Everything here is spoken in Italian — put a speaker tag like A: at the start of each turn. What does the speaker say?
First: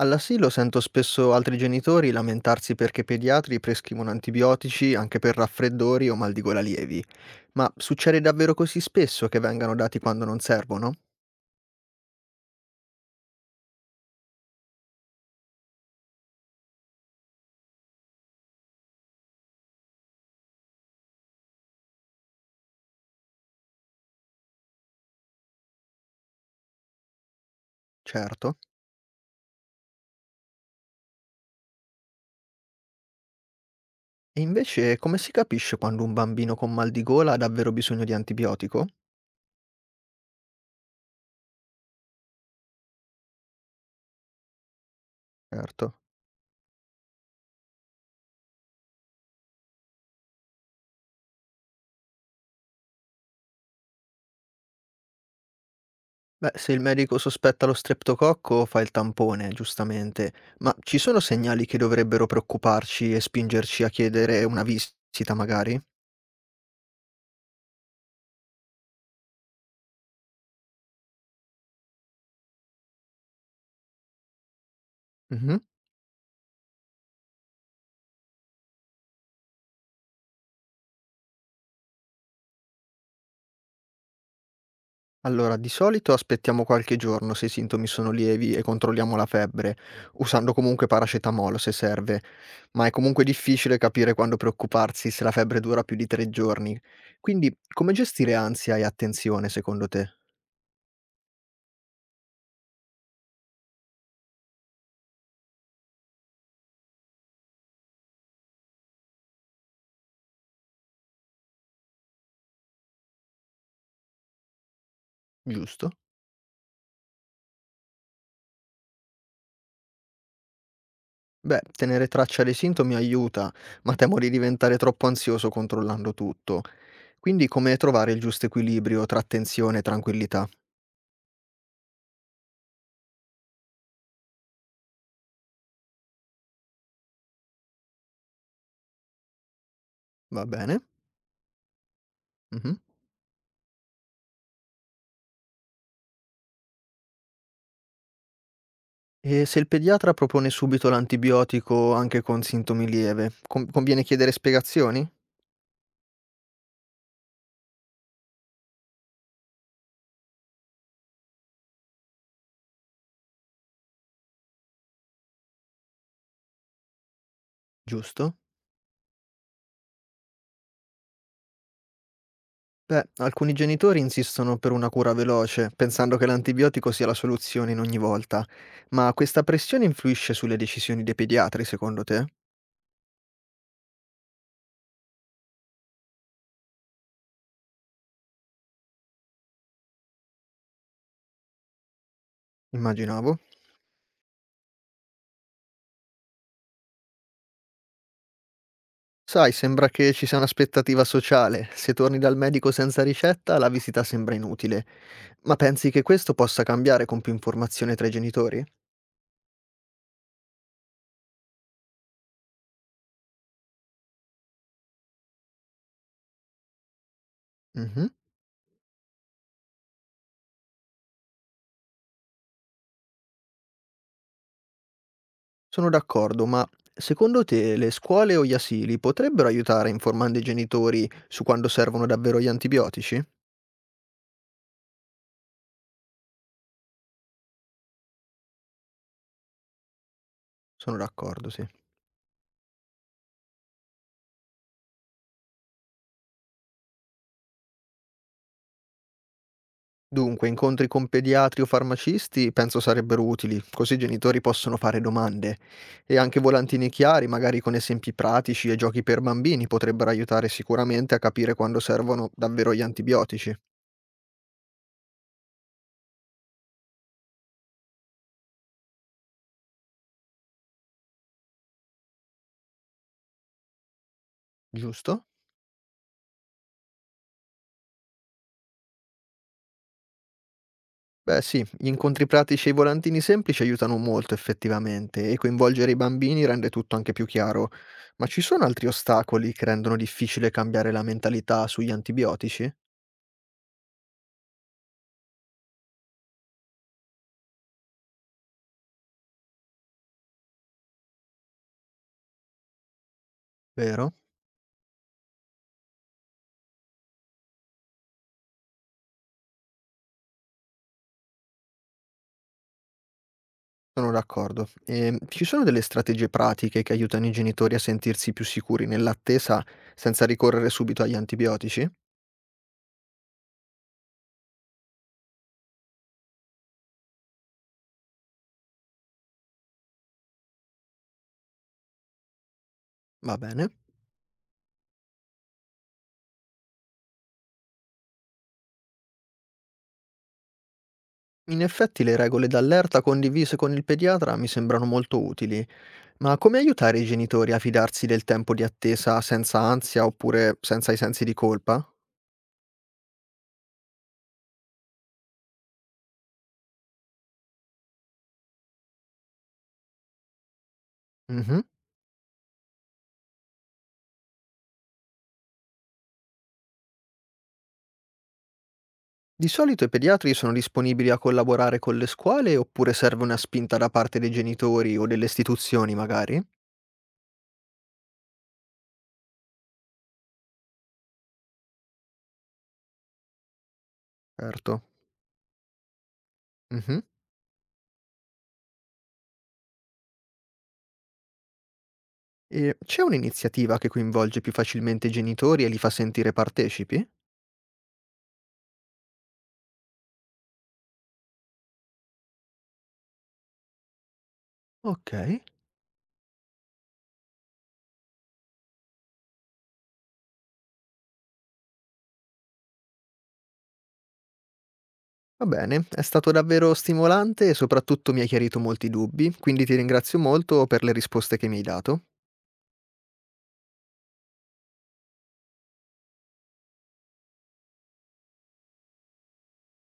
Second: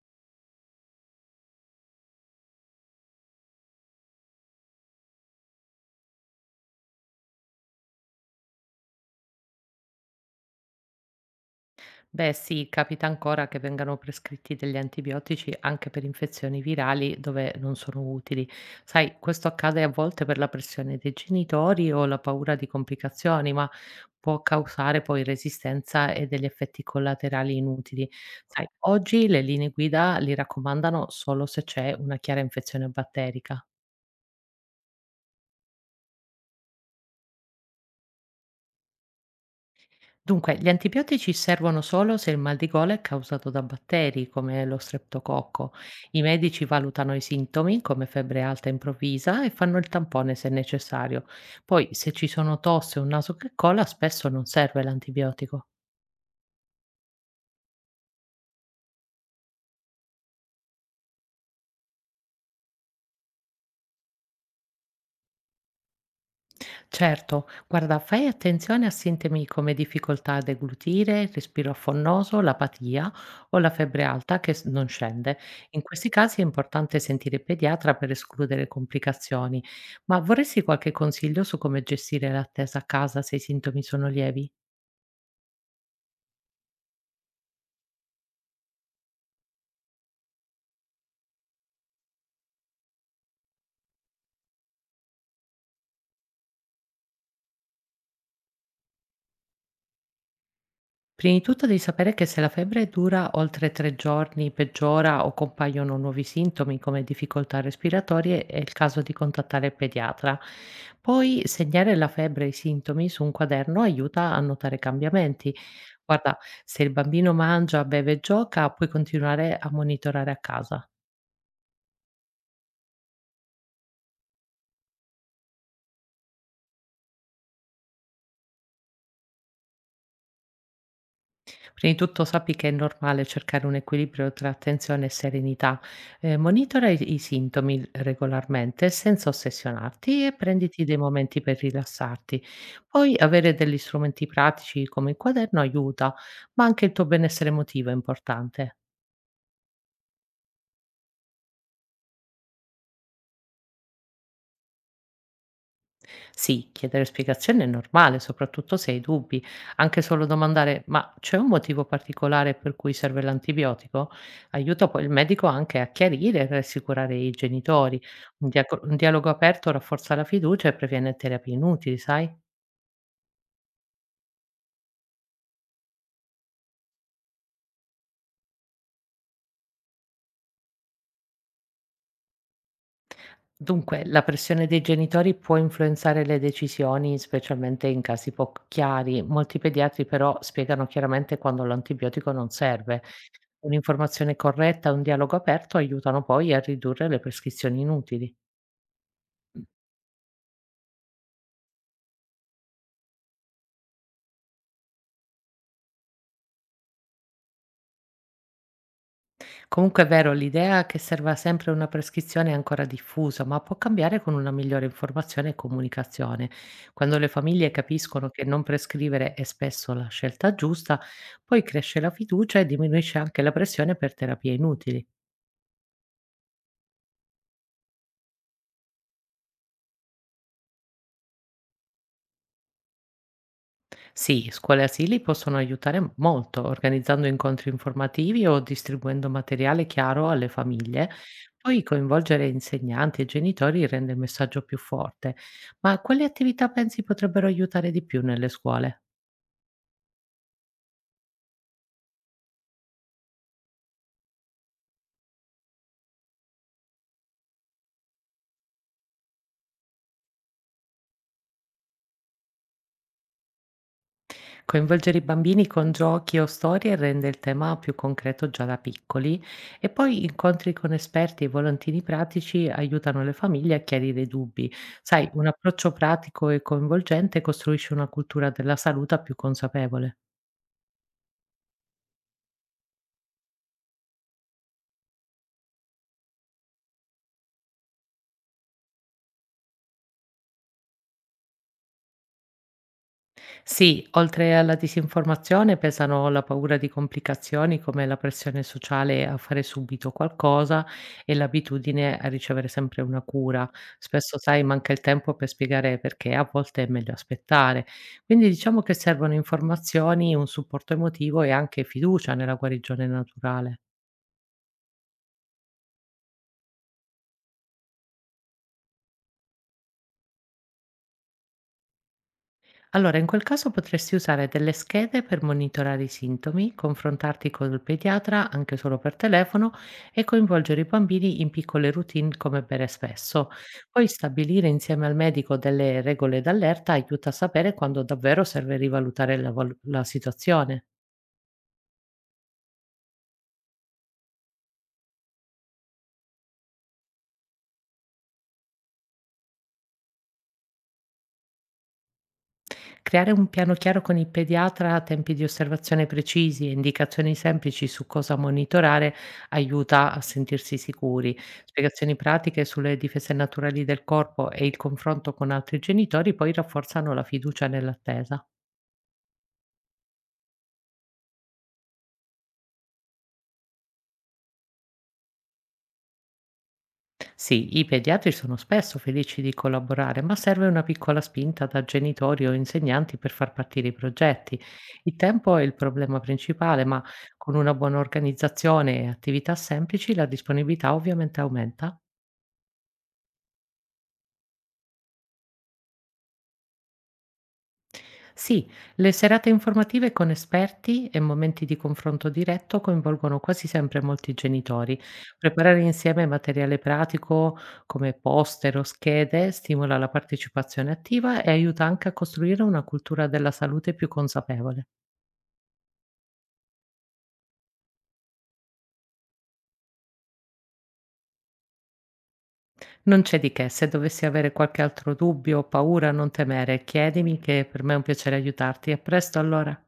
A: All'asilo sento spesso altri genitori lamentarsi perché i pediatri prescrivono antibiotici anche per raffreddori o mal di gola lievi, ma succede davvero così spesso che vengano dati quando non servono?
B: Beh sì, capita ancora che vengano prescritti degli antibiotici anche per infezioni virali dove non sono utili. Sai, questo accade a volte per la pressione dei genitori o la paura di complicazioni, ma può causare poi resistenza e degli effetti collaterali inutili.
A: Certo.
B: Sai, oggi le linee guida li raccomandano solo se c'è una chiara infezione batterica.
A: E invece come si capisce quando un bambino con mal di gola ha davvero bisogno di antibiotico?
B: Dunque, gli antibiotici servono solo se il mal di gola è causato da batteri, come lo streptococco.
A: Certo.
B: I medici valutano i sintomi, come febbre alta improvvisa, e fanno il tampone se necessario. Poi, se ci sono tosse o un naso che cola, spesso non serve l'antibiotico.
A: Beh, se il medico sospetta lo streptococco fa il tampone, giustamente, ma ci sono segnali che dovrebbero preoccuparci e spingerci a chiedere una visita magari?
B: Certo, guarda, fai attenzione a sintomi come difficoltà a deglutire, respiro affonnoso, l'apatia o la febbre alta che non scende.
A: Mhm.
B: In questi casi è importante sentire il pediatra per escludere complicazioni. Ma vorresti qualche consiglio su come gestire l'attesa a casa se i sintomi sono lievi?
A: Allora, di solito aspettiamo qualche giorno se i sintomi sono lievi e controlliamo la febbre, usando comunque paracetamolo se serve, ma è comunque difficile capire quando preoccuparsi se la febbre dura più di 3 giorni. Quindi, come gestire ansia e attenzione secondo te?
B: Prima di tutto devi sapere che se la febbre dura oltre 3 giorni, peggiora o compaiono nuovi sintomi come difficoltà respiratorie, è il caso di contattare il pediatra. Poi segnare la febbre e i sintomi su un quaderno aiuta a notare cambiamenti.
A: Giusto?
B: Guarda, se il bambino mangia, beve e gioca, puoi continuare a monitorare a casa.
A: Beh, tenere traccia dei sintomi aiuta, ma temo di diventare troppo ansioso controllando tutto. Quindi, come trovare il giusto equilibrio tra attenzione e tranquillità?
B: Prima di tutto sappi che è normale cercare un equilibrio tra attenzione e serenità. Monitora i sintomi regolarmente senza ossessionarti e
A: Va bene?
B: prenditi dei momenti per rilassarti.
A: Mhm.
B: Poi avere degli strumenti pratici come il quaderno aiuta, ma anche il tuo benessere emotivo è importante.
A: E se il pediatra propone subito l'antibiotico anche con sintomi lieve, conviene chiedere spiegazioni?
B: Sì, chiedere spiegazioni è normale, soprattutto se hai dubbi. Anche solo domandare, ma c'è un motivo particolare per cui serve l'antibiotico? Aiuta poi il medico anche a chiarire e rassicurare i genitori.
A: Giusto?
B: Un dialogo aperto rafforza la fiducia e previene terapie inutili, sai?
A: Beh, alcuni genitori insistono per una cura veloce, pensando che l'antibiotico sia la soluzione in ogni volta, ma questa pressione influisce sulle decisioni dei pediatri, secondo te?
B: Dunque, la pressione dei genitori può influenzare le decisioni, specialmente in casi poco chiari. Molti pediatri però spiegano chiaramente quando l'antibiotico non serve.
A: Immaginavo.
B: Un'informazione corretta e un dialogo aperto aiutano poi a ridurre le prescrizioni inutili.
A: Sai, sembra che ci sia un'aspettativa sociale. Se torni dal medico senza ricetta, la visita sembra inutile. Ma pensi che questo possa cambiare con più informazione tra i genitori?
B: Comunque è vero, l'idea che serva sempre una prescrizione è ancora diffusa, ma può cambiare con una migliore informazione e comunicazione. Quando le famiglie
A: Mhm.
B: capiscono che non prescrivere è spesso la scelta giusta, poi cresce la fiducia e diminuisce anche la pressione per terapie inutili.
A: Sono d'accordo, ma secondo te le scuole o gli asili potrebbero aiutare informando i genitori su quando servono davvero gli antibiotici?
B: Sì, scuole e asili possono aiutare molto organizzando incontri informativi o distribuendo materiale chiaro alle
A: Sono
B: famiglie.
A: d'accordo, sì.
B: Poi coinvolgere insegnanti e genitori rende il messaggio più forte. Ma quali attività pensi potrebbero aiutare di più nelle scuole?
A: Dunque, incontri con pediatri o farmacisti penso sarebbero utili, così i genitori possono fare domande. E anche volantini chiari, magari con esempi pratici e giochi per bambini, potrebbero aiutare sicuramente a capire quando servono davvero gli antibiotici,
B: Coinvolgere i bambini con giochi o storie rende il tema più concreto già da piccoli e poi incontri con esperti e volantini pratici aiutano le famiglie a chiarire i dubbi.
A: giusto?
B: Sai, un approccio pratico e coinvolgente costruisce una cultura della salute più consapevole.
A: Beh sì, gli incontri pratici e i volantini semplici aiutano molto effettivamente e coinvolgere i bambini rende tutto anche più chiaro. Ma ci sono altri ostacoli che rendono difficile cambiare la mentalità sugli antibiotici?
B: Sì, oltre alla disinformazione pesano la paura di complicazioni come la pressione sociale a fare subito qualcosa e l'abitudine a ricevere sempre una cura.
A: Vero?
B: Spesso, sai, manca il tempo per spiegare perché, a volte è meglio aspettare. Quindi diciamo che servono informazioni, un supporto emotivo e anche fiducia nella guarigione naturale.
A: Sono d'accordo. E ci sono delle strategie pratiche che aiutano i genitori a sentirsi più sicuri nell'attesa senza ricorrere subito agli antibiotici?
B: Allora, in quel caso potresti usare delle schede per monitorare i sintomi, confrontarti col pediatra anche solo per telefono e coinvolgere i bambini in piccole routine come bere
A: Va
B: spesso.
A: bene.
B: Poi stabilire insieme al medico delle regole d'allerta aiuta a sapere quando davvero serve rivalutare la situazione.
A: In effetti le regole d'allerta condivise con il pediatra mi sembrano molto utili. Ma come aiutare i genitori a fidarsi del tempo di attesa senza ansia oppure senza i sensi di colpa?
B: Creare un piano chiaro con il pediatra, tempi di osservazione precisi e indicazioni semplici su cosa monitorare aiuta a sentirsi sicuri.
A: Mh-mh.
B: Spiegazioni pratiche sulle difese naturali del corpo e il confronto con altri genitori poi rafforzano la fiducia nell'attesa.
A: Di solito i pediatri sono disponibili a collaborare con le scuole oppure serve una spinta da parte dei genitori o delle istituzioni magari?
B: Sì, i pediatri sono spesso felici di collaborare, ma serve una piccola spinta da genitori o insegnanti per far partire i progetti.
A: Certo.
B: Il tempo è il problema principale,
A: Mh-mh.
B: ma con una buona organizzazione e attività semplici la disponibilità ovviamente aumenta.
A: E c'è un'iniziativa che coinvolge più facilmente i genitori e li fa sentire partecipi?
B: Sì, le serate informative con esperti e momenti di confronto diretto coinvolgono quasi sempre molti genitori.
A: Okay,
B: Preparare insieme materiale pratico come poster o schede stimola la partecipazione attiva e aiuta anche a costruire una cultura della salute più consapevole.
A: va bene, è stato davvero stimolante e soprattutto mi hai chiarito molti dubbi, quindi ti ringrazio molto per le risposte che mi hai dato.
B: Non c'è di che, se dovessi avere qualche altro dubbio o paura, non temere, chiedimi che per me è un piacere aiutarti. A presto allora.